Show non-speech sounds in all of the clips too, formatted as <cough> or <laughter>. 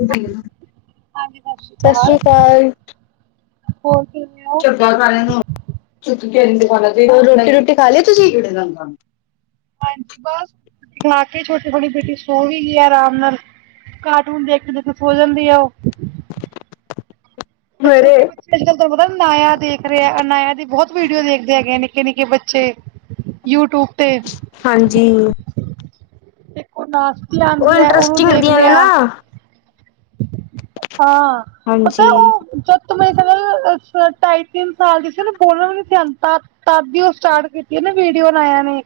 ਸਤਿ ਹਾਂਜੀ ਸਸ਼੍ਰੀ ਸ੍ਰੀ ਕਾਲ, ਅਕਾਲ। ਹੋਰ ਕਿਵੇਂ ਓ? ਹੋਰ ਰੋਟੀ-ਰੁਟੀ ਖਾਲੀ ਤੁਸੀ? ਹਾਂਜੀ ਬਸ, ਬਣਾ ਕੇ ਛੋਟੀ ਹੁਣੀ ਬੇਟੀ ਸੋਗੀ ਆ ਆਰਾਮ ਨਾਲ। ਕਾਰਟੂਨ ਦੇਖਦੇ-ਦੇਖਦੇ ਸੋ ਜਾਂਦੀ ਐ ਓ। ਤੇ ਸਵੇਰੇ ਛੋਟੇ ਬੱਚੇ ਅੱਜ-ਕੱਲ ਤਾਨੂੰ ਪਤਾ ਅਨਾਇਆ ਦੇਖ ਰੇਆ, ਅਨਾਇਆ ਦੀ ਬਹੁਤ ਵੀਡੀਓ ਦੇਖਦੇ ਹੈਗੇ ਆ ਨਿੱਕੇ-ਨਿੱਕੇ ਬੱਚੇ ਯੂਟੂਬ ਤੇ। ਹਾਂਜੀ। ਏਕ ਓ ਨਾਸਤੀ ਉਹ ਆਂਦੀ ਐ ਓ ਇੰਟਰਸਟਿੰਗ ਦੇਖ ਦੀਆਂ ਨੇ ਨਾ ਲੇਯਾ। ਹਾਂ, ਪਤਾ ਹਾਂਜੀ ਓ ਜਦ ਤਕ ਮੇਰੀ ਸਕ ਅੱਛਾ, ਢਾਈ-ਤਿੰਨ ਸਾਲ ਦੀ ਸੀ ਨਾ ਬੋਲਣਾ ਵੀ ਨ ਸੀ ਅੰਤਾ ਤੱਦ ਦੀ ਓ ਸਟਾਟ ਕੀਤੀ ਆ ਨਾ ਵੀਡੀਓ ਅਨਾਇਆ ਨੇ,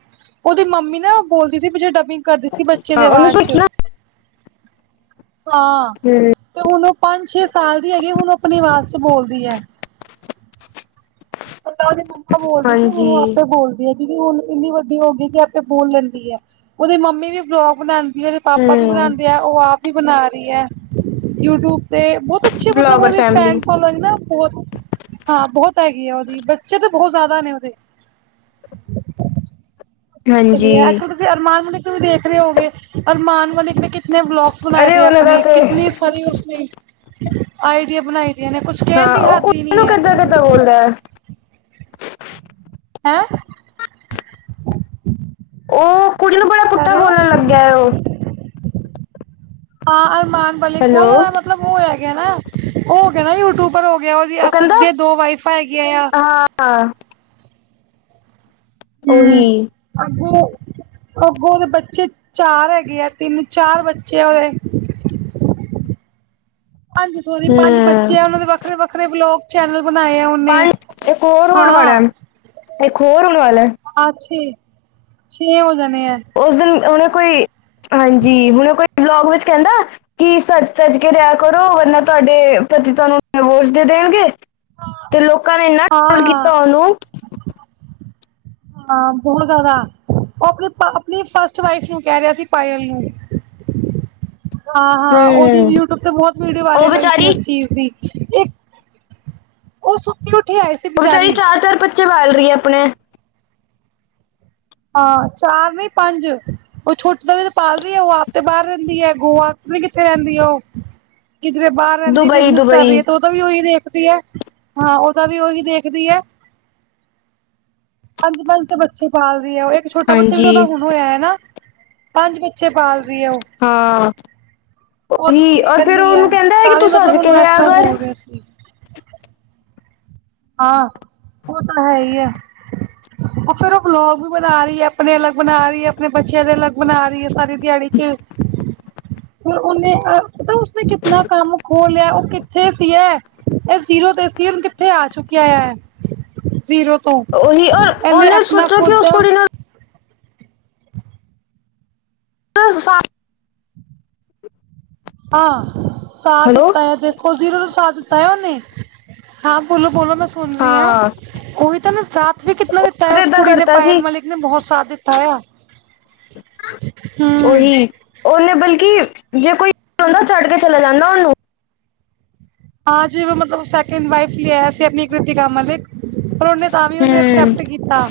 ਓਦੀ ਮੰਮੀ ਨਾ ਬੋਲਦੀ ਸੀ ਪਿੱਛੇ ਡਬਿੰਗ ਕਰਦੀ ਸੀ ਬੱਚੇ ਦੀ ਹਾਂ ਉਹਨੂੰ ਆਵਾਜ਼ ਸਿੱਖੀ 'ਚ, ਨਾ ਹਾਂ। ਹੂੰ। ਤੇ ਹੁਣ ਓ ਪੰਜ-ਛੇ ਸਾਲ ਦੀ ਹੈਗੀ ਐ ਹੁਣ ਓ ਆਪਣੀ ਆਵਾਜ਼ ਚ ਬੋਲਦੀ ਐ। ਪੈਲਾਂ ਓਦੀ ਮੰਮਾ ਬੋਲਦੀ ਸੀ ਹਾਂਜੀ ਹੁਣ, ਓ ਆਪੇ ਬੋਲਦੀ। ਦੀਦੀ ਹੁਣ ਇੰਨੀ ਵੱਡੀ ਹੋ ਗਈ ਕਿ ਆਪੇ ਬੋਲ ਲੈਂਦੀ ਐ ਓਦੀ ਮੰਮੀ ਵੀ ਵਲੋਗ ਬਣਾਦੀ ਓਦੇ ਪਾਪਾ ਵੀ ਹੂੰ ਬਣਾਦੇ ਆ, ਓ ਆਪ ਵੀ ਬਣਾ ਰੀਐ, ਯੂਟਯੁਬ ਤੇ ਬੋਤ ਅੱਛੀ, ਮਤਲਬ ਬਲੋਗਰ ਓਦੀ ਫੈਮਲੀ ਫੈਨ ਫੋਲੋਇੰਗ ਨਾ ਬਹੁਤ, ਹਾਂ ਬਹੁਤ ਹੈਗੀ ਆ ਓ ਦੀ ਬੱਚੇ ਤਾਂ ਬਹੁਤ ਜ਼ਿਆਦਾ ਨੇ ਓਦੇ। ਹਾਂਜੀ ਅੱਜ-ਕਲ ਤੁਸੀਂ ਅਰਮਾਨ ਮਲਿਕ ਨੂੰ ਵੀ ਦੇਖ ਰੇ ਹੋਗੇ, ਅਰਮਾਨ ਮਲਿਕ ਨੇ ਕਿਤਨੇ ਵਲੋਗਸ ਬਣਾਏ ਅਰੇ ਦੇਆ ਉਹਨਾਂ ਦਾ ਅਪਨੇ ਤੇ ਕਿਤਨੀ ਸਾਰੀ ਉਸਨੇ ਆਈਡੀਆ ਬਣਾਈ ਦੀਆਂ ਨੇ ਕੁਛ ਕਹਿਣ ਹਾਂ, ਦੀ ਹੱਦ ਓ ਹੀ ਨਹੀਂ <unintelligible> ਹੈ ਕੱਜਾ-ਕੱਜਾ ਬੋਲਦਾ। ਹੈਂ? ਓ ਕੁੜੀ ਨੂੰ ਬੜਾ ਕਰ ਪੁੱਠਾ ਰਹੇ ਹੋ ਬੋਲਣ ਲੱਗੇਆ ਓ। ਹਾਂ, ਅਰਮਾਨ ਮਲਿਕ ਹੈਲੋ ਬਹੁਤ ਜਾਦਾ ਮਤਲਬ ਓ ਹੈਗਾ ਨਾ, ਓ ਹੋ ਗਯਾ ਨਾ ਯੂ-ਟੂਬਰ ਹੋ ਗਿਆ, ਉਹ ਓਦੀਆਂ ਖੁਦ ਕਹਿੰਦਾ ਦੀਆ ਦੋ ਵਾਈਫਾਂ ਹੈਗੀਆ ਯਾਂ। ਹਾਂ ਓਹੀ ਅੱਗੋ ਅੱਗੋਂ ਓਦੇ ਬੱਚੇ ਚਾਰ ਹੈਗੇ ਆ, ਤਿੰਨ-ਚਾਰ ਬੱਚੇ ਆ ਓਦੇ। ਪੰਜ ਸੋਰੀ ਪੰਜ ਹੂੰ ਬੱਚੇ ਆ ਓਨਾਂ ਦੇ ਵੱਖਰੇ-ਵੱਖਰੇ ਵਲੋਗ ਚੈਨਲ ਬਣਾਏ ਆ ਓ ਪੰਜ, ਇੱਕ ਹੋਰ ਹੋਣ ਵਾਲਾ, ਇਕ ਹੋਰ ਹੋਣ ਵਾਲਾ। ਹਾਂ ਛੇ, ਛੇ ਹੋ ਜਾਣੇ ਐ। ਓਸ ਦਿਨ ਉਹਨਾਂ ਕੋਈ, ਹਾਂਜੀ ਮਤਲਬ ਕੋਈ ਵਲੋਗ ਵਿੱਚ ਕੈਂਦਾ ਕੀ ਸੱਜ-ਤਜੱ ਕੇ ਰਿਆ ਕਰੋ ਵਰਨਾ ਤੁਆਡੇ ਪਤੀ ਤੁਆਨੂੰ ਡਿਵੋਰਸ ਦੇ ਦੇਣਗੇ ਤੇ ਲੋਕਾਂ ਨੇ ਏਨਾ, ਹਾਂ ਤੰਗ ਕੀਤਾ ਹਾਂ ਓਨੂੰ। ਹਾਂ, ਬਹੁ ਜਾਦਾ, ਓ ਅਪਨੀ ਪਾ ਅਪਨੀ ਫਸਟ ਵਾਈਫ ਨੂੰ ਕੈ ਰਿਆ ਸੀ ਪਾਯਲ ਨੂੰ। <inaudible> ਹਾਂ-ਹਾਂ, ਓਦੀ ਹੂੰ ਯੂਟਯੁਬ ਤੇ ਬਹੁਤ ਵੀਡੀਓ ਉਹ ਵਾਇਰਲ ਹੋਈ ਸੀ ਵਿਚਾਰੀ ਏਸ ਚੀਜ਼ ਦੀ। ਏ, ਓ ਸੁੱਤੀ-ਉੱਠੀ ਆਏ ਓ ਵਚਾਰੀ, ਚਾਰ-ਚਾਰ ਬੱਚੇ ਪਾਲ ਰਈ ਆਪਨੇ। ਹਾਂ, ਚਾਰ ਨੀ ਪੰਜ। ਓ ਛੋਟਾ ਜੇਆ ਤੇ ਪਾਲ ਰਹੀ ਐ, ਓ ਆਪ ਤੇ ਬਾਰ ਰੇਂਦੀ ਏ ਗੋਆ, ਪਤਾ ਨੀ ਕਿੱਥੇ ਰੈਂਦੀ ਓ? ਕਿਦਰੇ ਬਾਰ ਰੈਂਦੀ। ਦੁਬਈ ਬਿਜਨਸ ਕਰ ਦੁਬਈ ਰਈ ਆ, ਤੋ ਓਦਾ ਵੀ ਓਹੀ ਦੇਖਦੀ ਐ, ਹਾਂ ਓਦਾ ਵੀ ਓਹੀ ਦੇਖਦੀ ਐ ਪੰਜ-ਪੰਜ ਤੇ ਬੱਚੇ ਪਾਲ ਰੀਆ ਓਏ, ਇੱਕ ਛੋਟਾ ਬੱਚਾ ਵੀ ਤੇ ਹਾਂਜੀ ਓਦਾ ਹੁਨ ਹੋਇਆ ਏ ਨਾ, ਪੰਜ ਬੱਚੇ ਪਾਲ ਰਹੀ ਆ ਓ। ਹਾਂ, ਓ ਹੀ, ਔਰ ਫੇਰ ਰਹਿੰਦੀ ਓਨੂੰ ਹੈ ਕੇਦਾਂ ਏ ਕੇ ਤਾਂ ਵੀ ਤੂੰ ਸਜ ਮਤਲਬ ਕੇ ਉਹਨੂੰ ਇਸ ਰਿਆ ਤਰ੍ਹਾਂ ਕਰ। <unintelligible> ਹਾਂ, ਓ ਤਾਂ ਹੈ ਈ ਆ। ਓ ਫਿਰ ਓ ਬਲੋਗ ਬਣਾ ਰਹੀ ਏ, ਅਪਨੇ ਅਲਗ ਬਣਾ ਰਹੀ ਏ, ਆਪਨੇ ਬੱਚਿਆਂ ਦੇ ਅਲਗ ਬਣਾ ਰਹੀ ਏ ਸਾਰੀ ਦਿਆੜੀ ਚ, ਫਿਰ ਉਨੇ ਅਂ, ਪਤਾ ਉਸਨੇ ਕਿਤਨਾ ਕੰਮ ਖੋਲ ਲਿਆ। ਉਹ ਕੇ ਦੇਖ ਧੀਏ, ਏ ਜੀਰੋ ਤੇ ਫਿਰ ਕਿੱਥੇ ਆ ਚੁੱਕਿਆ ਐ ਜ਼ੀਰੋ ਤੋਂ, ਉਹੀ ਔਰ ਏਨੇ ਉਹਨੇ ਐਪਨਾ ਸੋਚੋ ਕਿ ਖੁਦ ਉਸ ਦਾ ਕੁੜੀ ਨੂੰ <unintelligible> ਆਂ, ਸਾਥ ਹੈਲੋ ਦਿੱਤਾ ਏ ਦੇਖੋ, ਜ਼ੀਰੋ ਤੋਂ ਸਾਥ ਦਿੱਤਾ ਐ। ੳਨੇ। ਹਾਂ, ਬੋਲੋ- ਬੋਲੋ ਮੈਂ ਸੁਨ ਰਹੀ ਆਂ, ਹਾਂ ਓਵੀ ਤਾਂ ਨਾ ਸਾਥ ਵੀ ਕਿਤਨਾ ਤੈਂ, ਫਿਰ ਉਸ ਏਦਾਂ ਕੁੜੀ ਨੇ ਕਰਤਾ ਪਾਇਲ ਸੀ ਮਲਿਕ ਨੇ ਬਹੁਤ ਸਾਥ ਦਿੱਤਾ ਐ। ਓਹੀ ਓਨੇ ਬਲ ਕੀ, ਜੇ ਕੋਈ, ਹੋਰ ਹੁੰਦ ਨਾ ਛਡ ਕੇ ਚਲਾ ਜਾਂਦਾ ਓਨੂੰ। ਹਾਂ, ਜਿਵੇਂ ਮਤਲਬ ਸੈ ਲੇਕਿਨ, ਵਈਫ਼ ਲੇ ਆਇਆ ਸੀ। ਆਪਨੀ ਕ੍ਰਿਤਕਾ ਮਲਿਕ, ਪਰ ਓਨੇ ਤਾਂ ਵੀ ਓਨੂੰ ਹਮ ਐਕਸੈਪਟ ਕੀਤਾ।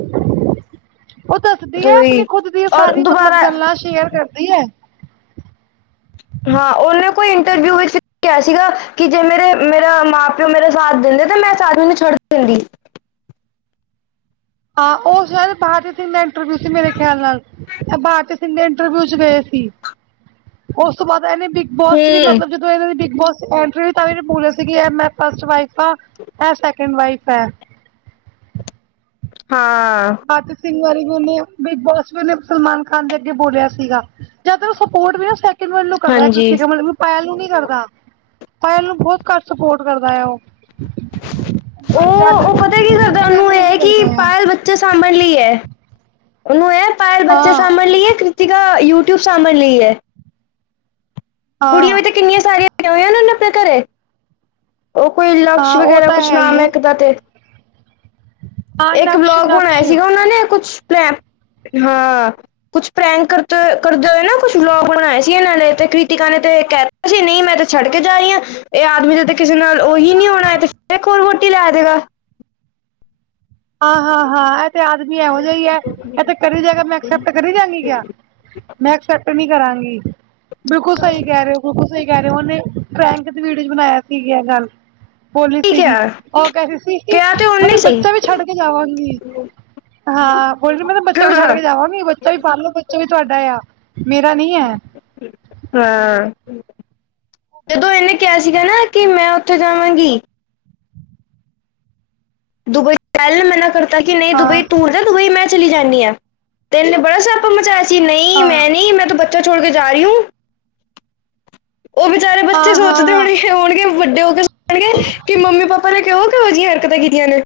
<inaudible> ਓ ਦੱਸਦੀ ਏ, ਆਪਨੀ ਉਹੀ ਖੁਦ ਦੀ ਓ ਔਰ ਸਾਰੀ ਮਤਲਬ ਦੁਬਾਰਾ ਗੱਲਾਂ ਸ਼ੇਅਰ ਕਰਦੀ ਐ। ਹਾਂ, ਓਨੇ ਕੋਈ ਇੰਟਰਵਿਊ ਵਿੱਚ, ਕਿਹਾ ਸੀਗਾ, ਕੇ ਜੇ ਮੇਰੇ ਮੇਰਾ ਮਾਂ ਓ ਮੇਰੇ ਸਾਥ ਦਿੰਦੇ ਤੇ, ਮੈਂ ਇਸ ਆਦਮੀ ਨੂੰ ਛੱਡ ਦਿੰਦੀ। ਹਾਂ, ਓ ਸਾਇਦ <inaudible> ਇੰਟਰਵਿਊ ਸੀ ਮੇਰੇ ਖਿਆਲ ਨਾਲ, <inaudible> ਤਿੰਨੇ ਇੰਟਰਵਿਊ ਚ ਗਏ ਸੀ, ਉਸ ਤੋਂ ਬਾਅਦ ਇਹਨੇ ਬਿਗ ਬੋਸ ਚ ਵੀ ਹਮ ਮਤਲਬ ਜ ਜਦੋਂ ਇਨਾਂ ਦੀ ਬਿਗ ਬੋਸ ਚ ਐਂਟਰੀ ਸੀ। ਤਾਂਵੀ ਨਈ ਬੋਲੇ ਸੀਗੇ ਮੈਂ ਫਸਟ ਵਈਫ ਆਂ। ਐੈ ਸੈਕਿੰਡ ਵਈਫ ਐ। ਹਾਂ। ਅਕ ਸਿੰਘ ਵਾਰੀ ਬੋਲੇ ਆਂ, ਬਿਗ ਬੋਸ ਵੇਲੇ ਸਲਮਾਨ ਖਾਨ ਦੇ ਅੱਗੇ ਬੋਲਿਆ ਸੀਗਾ। ਹਾਂਜੀ <unintelligible> ਪਾਇਲ ਨੂੰ ਨੀ ਕਰਦਾ, ਪਾਇਲ ਨੂੰ ਬਹੁਤ ਘੱਟ ਸਪੋਟ ਕਰਦਾ ਆ ਓ। ਉਹ ਪੰਜ ਆਡਰ ਉਹ ਪਤਾ ਕੀ ਕਰਦਾ ਉਹਨੂੰ ਇਹ ਹੈ <unintelligible> ਕਿ ਕਰਦਾ। ਪਾਇਲ ਬੱਚੇ ਸਾਂਭਣ ਲਈ ਏ, ਉਨੂੰ ਏ ਪਾਇਲ ਬੱਚੇ ਹਾਂ ਸਾਂਭਣ ਲਈ ਏ ਤਿਗਾ, ਯੂਟਿਊਬ ਸਾਂਭਣ ਲਈ ਐ। ਕੁੜੀਆਂ ਵੀ ਹਾਂ ਤੇ ਕਿੰਨੀਆਂ ਸਾਰੀਆਂ, ਆਈਆਂ ਹੋਈਆਂ ਨ-ਨ ਆਪਨੇ ਘਰੇ। ਓ, ਕੋਈ ਲਕਸ਼ ਹਾਂ ਉਹ ਵਗੈਰਾ ਤਾਂ ਕੁਛ ਹੈ ਹੀ ਨਾਮ ਏ ਹੈ ਇੱਕ ਦਾ ਤੇ। ਹਾਂ ਇੱਕ ਨਕਸ਼ ਬਲੋਗ ਬਣਾਇਆ ਨਕਸ਼ ਸੀਗਾ। ਓਨਾਂ ਨੇ ਕੁਛ, ਮੈਂ ਹਾਂ ਕੁਛ ਪ੍ਰੈਂਕ ਕਰਤੇ, ਕਰਦੇ ਹੋਏ ਨਾ ਕੁਛ ਵਲੋਗ ਬਣਾਏ ਸੀ। ਇੰਨਾ ਨੇ ਤੇ ਕ੍ਰਿਤਿਕਾ ਨੇ ਤੇ ਕ ਅਸੀਂ ਨੀ ਮੈਂ ਤੇ ਛੱਡ ਕੇ ਜਾ ਰਹੀ ਆਂ, ਇਹ ਆਦਮੀ ਦੇ ਕਿਸੇ ਨਾਲ ਉਹੀ ਨੀ ਆਉਣਾ ਐ ਤੇ, <inaudible> ਵਹੁਟੀ ਲੈ ਦੇਗਾ। ਹਾ-ਹਾ-ਹਾ, ਐ ਤੇ ਆਦਮੀ ਇਹੋ ਜਿਆ ਈਆ, ਐ ਤੇ ਕਰੀ ਜਾਏਗਾ, ਮੈਂ ਐਕਸੈਪਟ ਕਰੀ ਜਾ ਗੀਂ ਕਿਆ। ਮੈਂ ਐਕਸੈਪਟ ਨੀ ਕਰਾਂਗੀ, ਬਿਲਕੁਲ ਸਹੀ ਕਹਿ ਰਹੇ ਓ- ਬਿਲਕੁਲ ਸਹੀ ਕਹਿ ਰਹੇ। ਉਹਨੇ ਫੈਂਕ ਦੇ ਵੀਡੀਓ 'ਚ ਬਣਾਇਆ ਸੀਗਾ ਗੱਲ- ਬੋਲੀ ਠੀਕ ਸੀਗੀ ਆ ਉਹ ਕਹਦੀ ਸੀ ਕਿ ਕਿਹਾ ਤੇ ਉਹਨੇ ਮਤਲਬ ਸੀ ਬੱਚਾ ਵੀ- ਛਡ ਕੇ ਜਾਵਾਗੀ ਹਾਂ ਹੋਲੀ ਮਤਲਬ ਬੱਚਾ ਹਾਂ ਵੀ ਛਡ ਹਾਂ ਕੇ ਜਾਵਾਗੀ ਬੱਚਾ ਵੀ ਪਾਲ ਲੋੋ- ਵੀ ਤੁਹਾਡਾ ਆ ਮੇਰਾ ਨੀ ਹੈ। ਹਾਂ ਜਦੋ ਇਹਨੇ ਕਿਹਾ ਸੀਗਾ ਨਾ ਕਿ ਮੈ ਉਥੇ ਜਾਵਾਂਗੀ। ਦੁਬਈ ਕਹਿਲ ਮਨਾ ਕਰਤਾ ਕਿ ਨਹੀ ਦੁਬਈ ਹਾਂ ਟੂਰ- ਹੋਈ ਮੈ ਚਲੀ ਜਾਦੀ ਹਾਂ ਤੈਨੇ ਬੜਾ <unintelligible> ਸੱਪ ਮਚਾਇਆ ਸੀ ਨਹੀ। ਹਾਂ- ਨਹੀ ਮੈ ਬੱਚਾ ਛੋੜ ਕੇ ਜਾ ਰਹੀ ਹੂੰ- ਉਹ ਬੇਚਾਰੇ ਬੱਚੇ ਹਾਂ, ਹਾਂ, ਸੋਚਦੇ ਹਾਂ ਹੋਣਗੇ- ਹੋਣਗੇ- ਵੱਡੇ ਹੋ ਕੇ ਸੁਣਗੇ ਕਿ ਮੰਮੀ ਪਾਪਾ ਨੇ ਕਿਹੋ ਕਿਹੋ ਜਿਹੀਆਂ ਹਰਕਤਾਂ ਕੀਤੀਆਂ ਨੇ-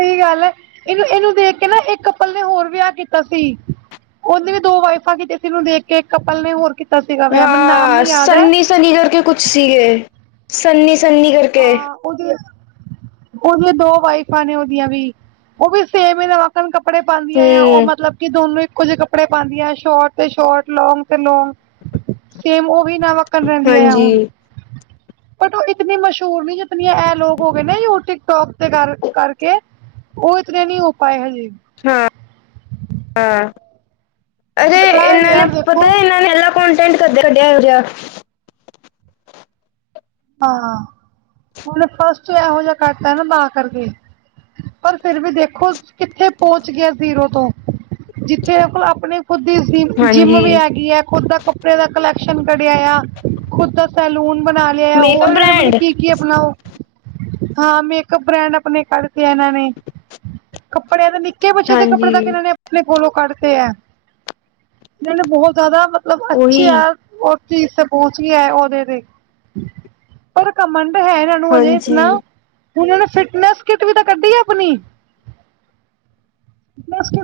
ਸਹੀ ਗੱਲ ਹ ਇਹਨੂੰ ਇਹਨੂੰ ਦੇਖ ਕੇ ਨਾ ਇਕ ਕਪਲ ਨੇ ਹੋਰ ਵਿਆਹ ਕੀਤਾ ਸੀ- ਉਹਦੀ ਵੀ ਦੋ ਵਾਈਫਾਂਤੇ ਤਨ ਨੂੰ ਦੇਖ ਕੇ ਕਪਲ ਨੇ ਹੋਰ ਕੀਤਾ ਸੀਗਾ ਵਿਆਹ ਮੈਨੂੰ ਨਾਮ ਨੀ ਯਾਦ ਹੈ। ਸਨੀ ਕਰਕੇ ਕੁਛ ਸੀਗੇ ਸੰਨੀ ਸੰਨੀ ਕਰਕੇ- ਉਹਦੀ ਉਹਦੀਆਂ ਦੋ ਵਾਈਫਾਂ ਨੇ ਉਹਦੀਆਂ ਵੀ ਉਹ ਵੀ ਸੇਮ ਹੀ- ਕੱਪੜੇ ਪਾਉਦੀਆਂ ਆ ਉਹ ਹੂੰ ਮਤਲਬ- ਦੋਨੋ ਇਕੋ ਜਿਹੇ ਕੱਪੜੇ ਪਾਉਦੀਆਂ ਸ਼ੋਰਟ ਤੇ ਸ਼ੋਰਟ ਲੋਂਗ ਤੇ ਲੋਗ- ਸੇਮ ਉਹ ਵੀ ਨਾ ਵੱਕਣ ਰਹਿੰਦੀਆਂ ਆ ਹਾਂਜੀ ਹੁਣ ਬਟ ਉਹ ਇਤਨੀ ਮਸ਼ਹੂਰ ਝੂਰ ਨੀ ਜਿਨੀਆਂ ਇਹ ਲੋਕ ਹੋ ਗਏ ਨੇ ਉਹ ਟਿਕਟੋਕ ਤੇ ਕਰ ਕਰਕੇ- ਉਹ ਇਤਨ ਨਹੀ ਹੋ ਪਾਏ ਹਜੇ- ਹਾਂ -ਹਾਂ ਅਰੇ ਇਹ ਇਹਨਾ ਨੇ ਯਾਰ ਦੇਖੋ ਪਤਾ ਇਹਨਾ ਨੇ- ਕੋਂਟੈਂਟ ਕੱਦੇ ਕੱਢਿਆ ਹੋ ਜਿਹਾ- ਹਾਂ ਉਹਨੇ ਫਸਟ ਇਹੋ ਜਿਹਾ ਕਰ ਦੀਤਾ ਤਾਂ ਕਰਕੇ- ਪਰ ਫਿਰ ਵੀ ਦੇਖੋ ਕਿਥੇ ਪਹੁੰਚ ਗਿਆ ਜ਼ੀਰੋ ਤੋਂ- ਜਿਥੇ ਆਪਣੇ- ਖੁਦ ਦੀ ਜਿਮ ਜਿੰਮ ਹਾਂਜੀ ਵੀ ਹੈਗੀ ਹੈ। ਖੁਦ ਦਾ ਕੱਪੜੇ ਦਾ ਕਲੈਕਸ਼ਨ ਕਢਿਆ ਆ ਖੁਦ ਦਾ- ਸੈਲੂਨ ਬਣਾ ਲਿਆ ਮੇਕਅਪ ਹੋਰ ਜਿਹੜਾ ਮਤਲਬ ਬ੍ਰਾਂਡ ਕੀ ਕੀ ਅਪਣਾਓ ਹਾਂ ਮੇਕਅਪ ਬ੍ਰਾਂਡ ਆਪਣੇ ਕੱਢ ਇਹਨਾ ਨੇ- ਕੱਪੜਿਆਂ ਦੇ ਨਿਕੇ ਬੱਚੇ ਦੇ ਹਾਂਜੀ ਕੱਪੜੇ ਦਾ ਕਿਹਨਾ ਨੇ- ਆਪਣੇ ਕੋਲੋ ਕਰਦੇ ਹੈ। ਇਹਨਾ ਨੇ ਬਹੁਤ ਜਿਆਦਾ ਮਤਲਬ ਅਛੇ ਉਹੀ ਆ। ਉਹ ਚੀ ਪਹੁੰਚ ਗਿਆ ਉਹਦੇ ਤੇ- ਪਰ ਕਮਣ ਤੇ ਹੈ। ਇਹ ਨੂੰ ਅਜੇ ਹਾਂਜੀ ਇਤਨਾ- ਉਹ ਨੇ ਫਿਟਨੈਂਸ ਕਿਟ ਵੀ ਤਾਂ ਕੱਢੀ ਆ ਆਪਣੀ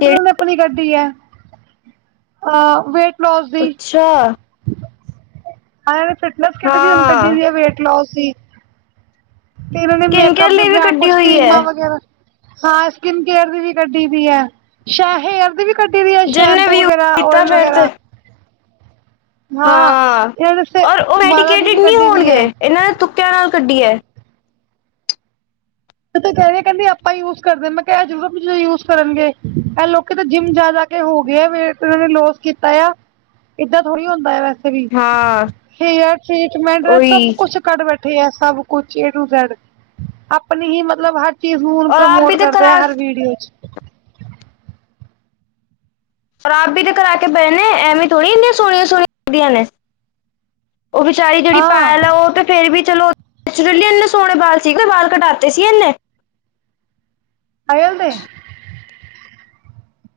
ਕਿਹੜੀ ਦੀ ਆਪਣੀ ਗੱਡੀ ਹੈ। ਅਹ ਵੇਟ ਲੋਸ ਦੀ ਅੱਛਾ। ਹਾਂ ਫਿਟਨੈਸ ਕਿਤੇ ਵੀ ਹੁਣ ਕੱਢੀ ਹਾਂ ਸੀ ਹੈ ਵੇਟ ਲੋਸ ਸੀ। ਤੇ ਇਹਨਾ ਨੇ ਸਕਿਨ ਕੇਅਰ ਮੇਕਅਪ ਦੇ ਲਈ ਵੀ ਬਰਾਨਡ ਕੱਢੀ ਕੁਛ ਹੋਈ ਹੈ ਕਰੀਮਾਂ ਵਗੈਰਾ- ਹਾਂ ਸਕਿਨ ਕੇਅਰ ਦੀ ਵੀ ਕੱਢੀ ਦੀ ਹੈ। ਸ਼ਾਇਦ ਹੇਅਰ ਦੀ ਵੀ ਕੱਢ ਦੀ ਹੈ। ਜਿੰਨੇ ਸ਼ੈਂਪੂ ਵੀ ਵਗੈਰਾ ਕੀਤਾ ਓਇਲ ਫੇਰ ਤੇ ਵਗੈਰਾ। ਹਾਂ ਇਹਨਾਂ ਨੇ ਸ ਔਰ ਉਹ ਵਾਲਾਂ ਦੀ ਮੈਡੀਕੇਟਿਡ ਵੀ ਨਹੀ ਕੱਢੀ ਦੀ ਹੋਣਗੇ ਹੈ ਇਹਨਾ ਨੇ ਤੁਕਿਆਂ ਨਾਲ ਕੱਢੀ ਹੈ। ਤੇੂੰ ਕਹਿ ਕਹਿਦੀ ਆਪਾਂ ਯੂਜ ਕਰਦੇ ਮੈਂ ਕਿਹਾ ਜਰੂਰਤ ਯੂਜ ਕਰਨਗੇ ਇਹ ਲੋਕ ਤਾਂ ਜਿਮ ਜਾਿਆਦਾ ਹੋ ਗਏ ਆ ਫੇਰ ਉਹਨਾ ਨੇ ਲੋਸ ਕੀਤਾ ਆ ਏਦਾਂ ਥੋੜ੍ਹੀ ਹੁੰਦਾ ਵੈਸੇ। ਹਾਂ ਠੀਕ ਮੈ ਸਭ ਉਹੀ ਕੁੱਛ ਕਰ ਬੈਠੇ ਆ ਸਭ ਕੁੱਛ ਏਟੂਜੈਡ। ਆਪਣੀ ਹੀ ਮਤਲਬ ਹਰ ਚੀਜ ਨੂੰ ਔਰ ਆਪ ਪ੍ਰਮੋਟ ਵੀ ਤੇ ਕਰਦੇ ਆ ਕਰਾ ਹਰ ਵੀਡੀਓ 'ਚ ਆਪ ਵੀ ਤੇ ਕਰਾ ਕੇ ਪਏ ਨੇ ਐਵੇ ਥੋੜ੍ਹੀ ਇਨੀਆਂ ਸੋਹਣੀਆਂ- ਸੋਹਣੀਆਂ ਲੱਗਦੀਆਂ ਨੇ- ਉਹ ਵਿਚਾਰੀ ਜਿਹੜੀ ਪਾਇਲ ਹਾਂ ਹੈ। ਉਹ ਤੇ- ਫੇਰ ਵੀ ਚਲੋ ਨੈਚੁਰਲੀ ਇਨੇ ਸੋਹਣੇ ਬਾਲ ਸੀਗੇ ਬਾਲ ਕਟਾਤੇ ਸੀਗੇ ਇਨੇ- ਪਾਇਲ ਦੇ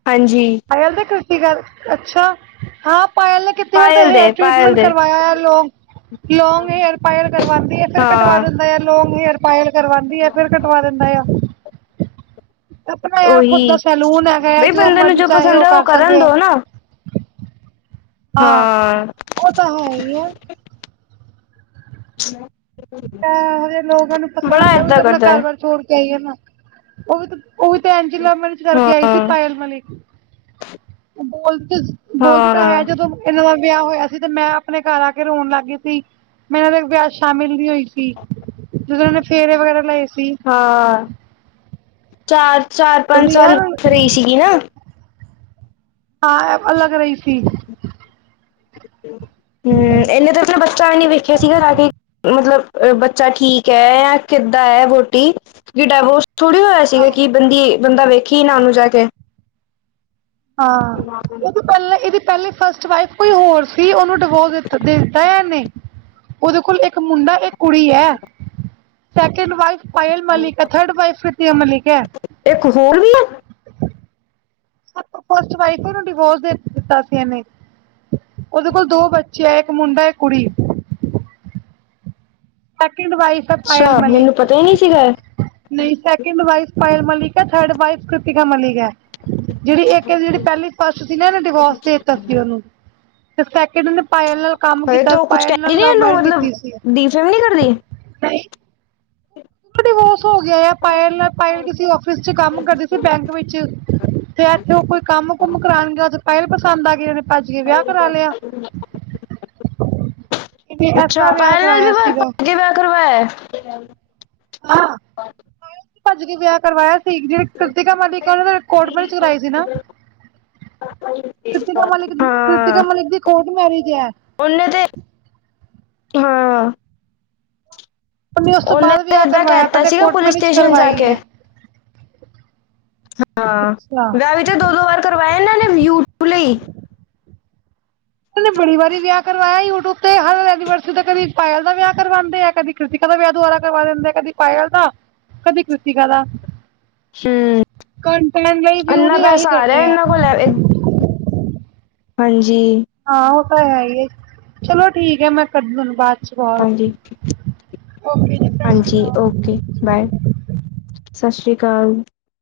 ਹਾਂਜੀ- ਪਾਇਲ ਤੇ ਕ੍ਰਿਤੀਕਾ ਅੱਛਾ ਹਾਂ ਪਾਇਲ ਕਿਤੇ ਓ ਤੇ ਪਾਇਲ ਹੇਅਰ ਦੇ ਪਾਇਲ ਟ੍ਰਰੀਟਮੈਂਟ ਦੇ ਕਰਵਾਇਆ ਆ ਲੋਕ ਲੌਂਗ ਹੇਅਰ ਪਾਇਲ ਕਰਵਾਉਂਦੀ ਹੈ ਫਿਰ ਕਟਵਾ ਹਾਂ ਦਿੰਦੀ ਲੋਂਂਗ ਹੇਅਰ ਪਾਇਲ ਕਰਵਾਉਂਦੀ ਆ ਫਿਰ ਕਟਵਾ ਦਿੰਦਾ ਆ ਆਪਣਾ ਯਾਰ ਖੁਦ ਉਹੀ ਦਾ ਸੈਲੂਨ ਹੈਗਾ ਹੈ ਬਈ ਜੋ ਬੰਦੇ ਨੂੰ ਮਰਜ਼ੀ ਚਾਹੇ ਪਸੰਦ ਉਹ ਹੈ ਕਰ ਕਰਨ ਸਕਦੇ ਐ ਦੋ ਨਾ ਹਾਂ ਉਹ ਤਾਂ ਹੈ ਈ ਆ <unintelligible> ਅ ਇਹੋ ਜਿਹੇ ਲੋਕਾਂ ਨੂੰ ਬੜਾ ਪਸੰਦ ਆ ਉਹ ਵੀ ਏਦਾਂ ਤਾਂ ਆਪਣਾ ਕਰਦਾ ਹੈ ਘਰਬਾਰ ਛੋੜ ਕੇ ਆਈ ਹੈ ਨਾ ਉਹ ਵੀ ਤਾਂ ਉਹ ਵੀ ਤੇ ਏਂਜ ਈ ਤੇ ਲਵ ਮੈਰਿਜ ਕਰਕੇ ਆਈ ਸੀ ਹਾਂ ਪਾਇਲ ਮਲਿਕ ਓ ਬੋਲ ਤੇ ਬੋਲਦੇ ਤਾਂ ਹੈ ਹਾਂ ਜਦੋਂ ਇਹਨਾਂ ਦਾ ਵਿਆਹ ਹੋਇਆ ਸੀ ਤੇ ਮੈਂ ਆਪਣੇ ਘਰ ਆ ਕੇ ਰੋਣ ਲੱਗ ਗਈ ਸੀ ਮੈਂ ਇਨਾਂ ਦੇ ਵਿਆਹ ਚ ਸ਼ਾਮਿਲ ਨੀ ਹੋਈ ਸੀ ਠੀਕ ਜਦੋਂ ਇਨਾਂ ਨੇ ਫੇਰੇ ਵਗੈਰਾ ਲਏ ਸੀ। ਹਾਂ ਚਾਰ ਚਾਰ ਪੰਜ ਬੋਲਦੀ ਸਾਲ ਯਾਰ ਫਰੀ ਸੀਗੀ ਨਾ ਹਾਂ ਇਹ ਅਲੱਗ ਰਹੀ ਸੀ ਹੂੰ ਇਹਨੇ ਤਾਂ ਆਪਣਾ ਬੱਚਾ ਵੀ ਨਈ ਵੇਖਿਆ ਸੀਗਾ ਰਾ ਕੇ ਮਤਲਬ ਬੱਚਾ ਠੀਕ ਹੈ ਜਾਂ ਕਿੱਦਾਂ ਹੈ ਵਹੁਟੀ ਵੀ ਡਾਇਵੋਰਸ ਥੋੜ੍ਹੀ ਹੋਇਆ ਸੀਗਾ ਹਾਂ ਕਿ ਬੰਦੀ ਬੰਦਾ ਵੇਖੀ ਨਾ ਉਹ ਨੂੰ ਜਾ ਕੇ ਹਾਂ ਇਹਦੇ ਪੈਲੇ ਇਹਦੇ ਪਹਿਲੀ ਫਸਟ ਵਾਈਫ ਕੋਈ ਹੋਰ ਸੀ ਉਹਨੂੰ ਡਿਵੋਰਸ ਦਿੱਤਾ ਦੇਤਾ ਹੈ ਇਹਨੇ ਉਹਦੇ ਕੋਲ ਇੱਕ ਮੁੰਡਾ ਏ ਕੁੜੀ ਹੈ ਸੈਕਿੰਡ ਵਾਈਫ ਪਾਇਲ ਮਲਿਕ ਹੈ ਥਰਡ ਵਾਈਫ ਕ੍ਰੀਤਿਕਾ ਮਲਿਕ ਹੈ। ਇੱਕ ਹੋਰ ਵੀ ਹੈ। ਫਸਟ ਵਾਈਫ ਉਨੂੰ ਡਿਵੋਰਸ ਦੇ ਦਿੱਤਾ ਸੀ ਇਹਨੇ ਉਹਦੇ ਕੋਲ ਦੋ ਬੱਚੇ ਆ ਇੱਕ ਮੁੰਡਾ ਇੱਕ ਕੁੜੀ ਸੈਕਿੰਡ ਵਾਈਫ ਆ ਪਾਇਲ ਅੱਛਾ ਮੈਨੂੰ ਪਤਾ ਹੀ ਮਲਿਕ ਨਹੀਂ ਸੀਗਾ ਨਹੀਂ ਸੈਕਿੰਡ ਵਾਈਫ ਪਇਲ ਮਲਿਕ ਹੈ ਥਰਡ ਵਾਈਫ ਕ੍ਰਿਤੀਕਾ ਮਲਿਕ ਹੈ। ਜਿਹੜੀ ਇੱਕ ਜਿਹੜੀ ਪਹਿਲੀ ਫਸਟ ਸੀ ਨਾ ਇਹਨੇ ਡਿਵੋਰਸ ਤੇ ਦਿੱਤਾ ਸੀ ਉਹਨੂੰ ਤੇ ਸੈਕਿੰਡ ਉਹਨੇ ਪਾਇਲ ਨਾਲ ਕੰਮ ਕੀਤਾ ਪਾਇਲ ਨਾਲ ਮੈਰਿਜ ਕੀਤੀ ਸੀ ਦੀਜਲ ਨੀ ਕਰ ਦੀ। ਨਹੀਂ। ਡਿਵੋਰਸ ਹੋ ਗਿਆ ਆ ਪਾਇਲ ਨਾਲ ਪਾਇਲ ਕਿਸੇ ਆਫਿਸ ਚ ਕੰਮ ਕਰਦੀ ਸੀ ਬੈਂਕ ਵਿੱਚ ਤੇ ਇੱਥੇ ਉਹ ਕੋਈ ਕੰਮ ਕੁਮ ਕਰਾਉਣ ਜਦ ਪਾਇਲ ਪਸੰਦ ਆ ਗਈ ਉਹਨੇ ਭੱਜ ਕੇ ਵਿਆਹ ਕਰਾ ਲਿਆ ਤੇ ਇਸ ਅੱਛਾ ਤਰ੍ਹਾਂ ਵਿਆਹ ਪਾਇਲ ਨਾਲ ਵੀ ਕਰਾਇਆ ਸੀਗਾ ਭੱਜ ਕੇ ਵਿਆਹ ਕਰਵਾਇਆ ਹਾਂ ਭੱਜ ਕੇ ਵਿਆਹ ਕਰਵਾਇਆ ਸੀ ਜਿਹੜੀ ਕ੍ਰਿਤਿਕਾ ਮਲਿਕ ਸੀ ਉਦੇ ਨਾਲ ਕੋਰਟ ਮੈਰਿਜ ਕਰਵਾਈ ਸੀ ਨਾ ਕ੍ਰਿਤਿਕਾ ਮਲਿਕ ਦੀ ਕ੍ਰਤਿਕਾ ਮਲਿਕ ਦੀ ਕੋਰਟ ਮੈਰਿਜ ਐ ਉਨੇ ਤੇ ਹਾਂ ਉਸ ਤੋਂ ਉਹਨੇ ਬਾਅਦ ਤੇ ਵਿਆਹ ਏਦਾਂ ਕਰਵਾਇਆ ਕਹਿਤਾ ਪਹਿਲੇ ਸੀਗਾ ਕੋਟ ਪੁਲਿਸ ਮੈਰਿਜ ਸਟੇਸ਼ਨ ਜਾ ਕਰਵਾਈ ਕੇ ਹੈ। ਹਾਂ ਅੱਛਾ ਵਿਆਹ ਵਿੱਚ ਦੋ ਦੋ ਵਾਰ ਕਰਵਾਏ ਇਹਨਾਂ ਨੇ ਵਿਊਅਰਜ ਲਈ ਉਹ ਨੇ ਬੜੀ ਵਾਰੀ ਵਿਆਹ ਕਰਵਾਇਆ ਯੂਟਿਊਬ ਤੇ ਹਰ ਐਨੀਵਰਸਰੀ ਤੇ ਕਦੇ ਪਾਇਲ ਦਾ ਵਿਆਹ ਕਰਵਾਉਂਦੇ ਆ ਕਦੀ ਕ੍ਰਿਤਿਕਾ ਦਾ ਵੀਆ ਦੁਆਰਾ ਕਰਵਾ ਦਿੰਦੇ ਆ ਕਦੀ ਪਾਇਲ ਦਾ ਕਦੀ ਕ੍ਰਿਤਿਕਾ ਦਾ ਹੂੰ ਕਣਟਣ ਲਈ ਵਿਊ ਇੰਨਾ ਲੀ ਆਹੀ ਪੈਸਾ ਕਰਦੇ ਆ। <unintelligible> ਹਾਂਜੀ। ਹਾਂ, ਉਹ ਤਾਂ ਹੈ ਹੀ ਹੈ ਚਲੋ ਠੀਕ ਹੈ ਮੈਂ ਕਦਨੂੰ ਬਾਅਦ ਹਾਂਜੀ ਓਕੇ ਜੀ, ਸੱਸ ਸ਼੍ਰੀ ਹਾਂਜੀ ਆਕਾਲ। ਓਕੇ ਬਾਏ, ਸਤਿ ਸ਼੍ਰੀ ਅਕਾਲ।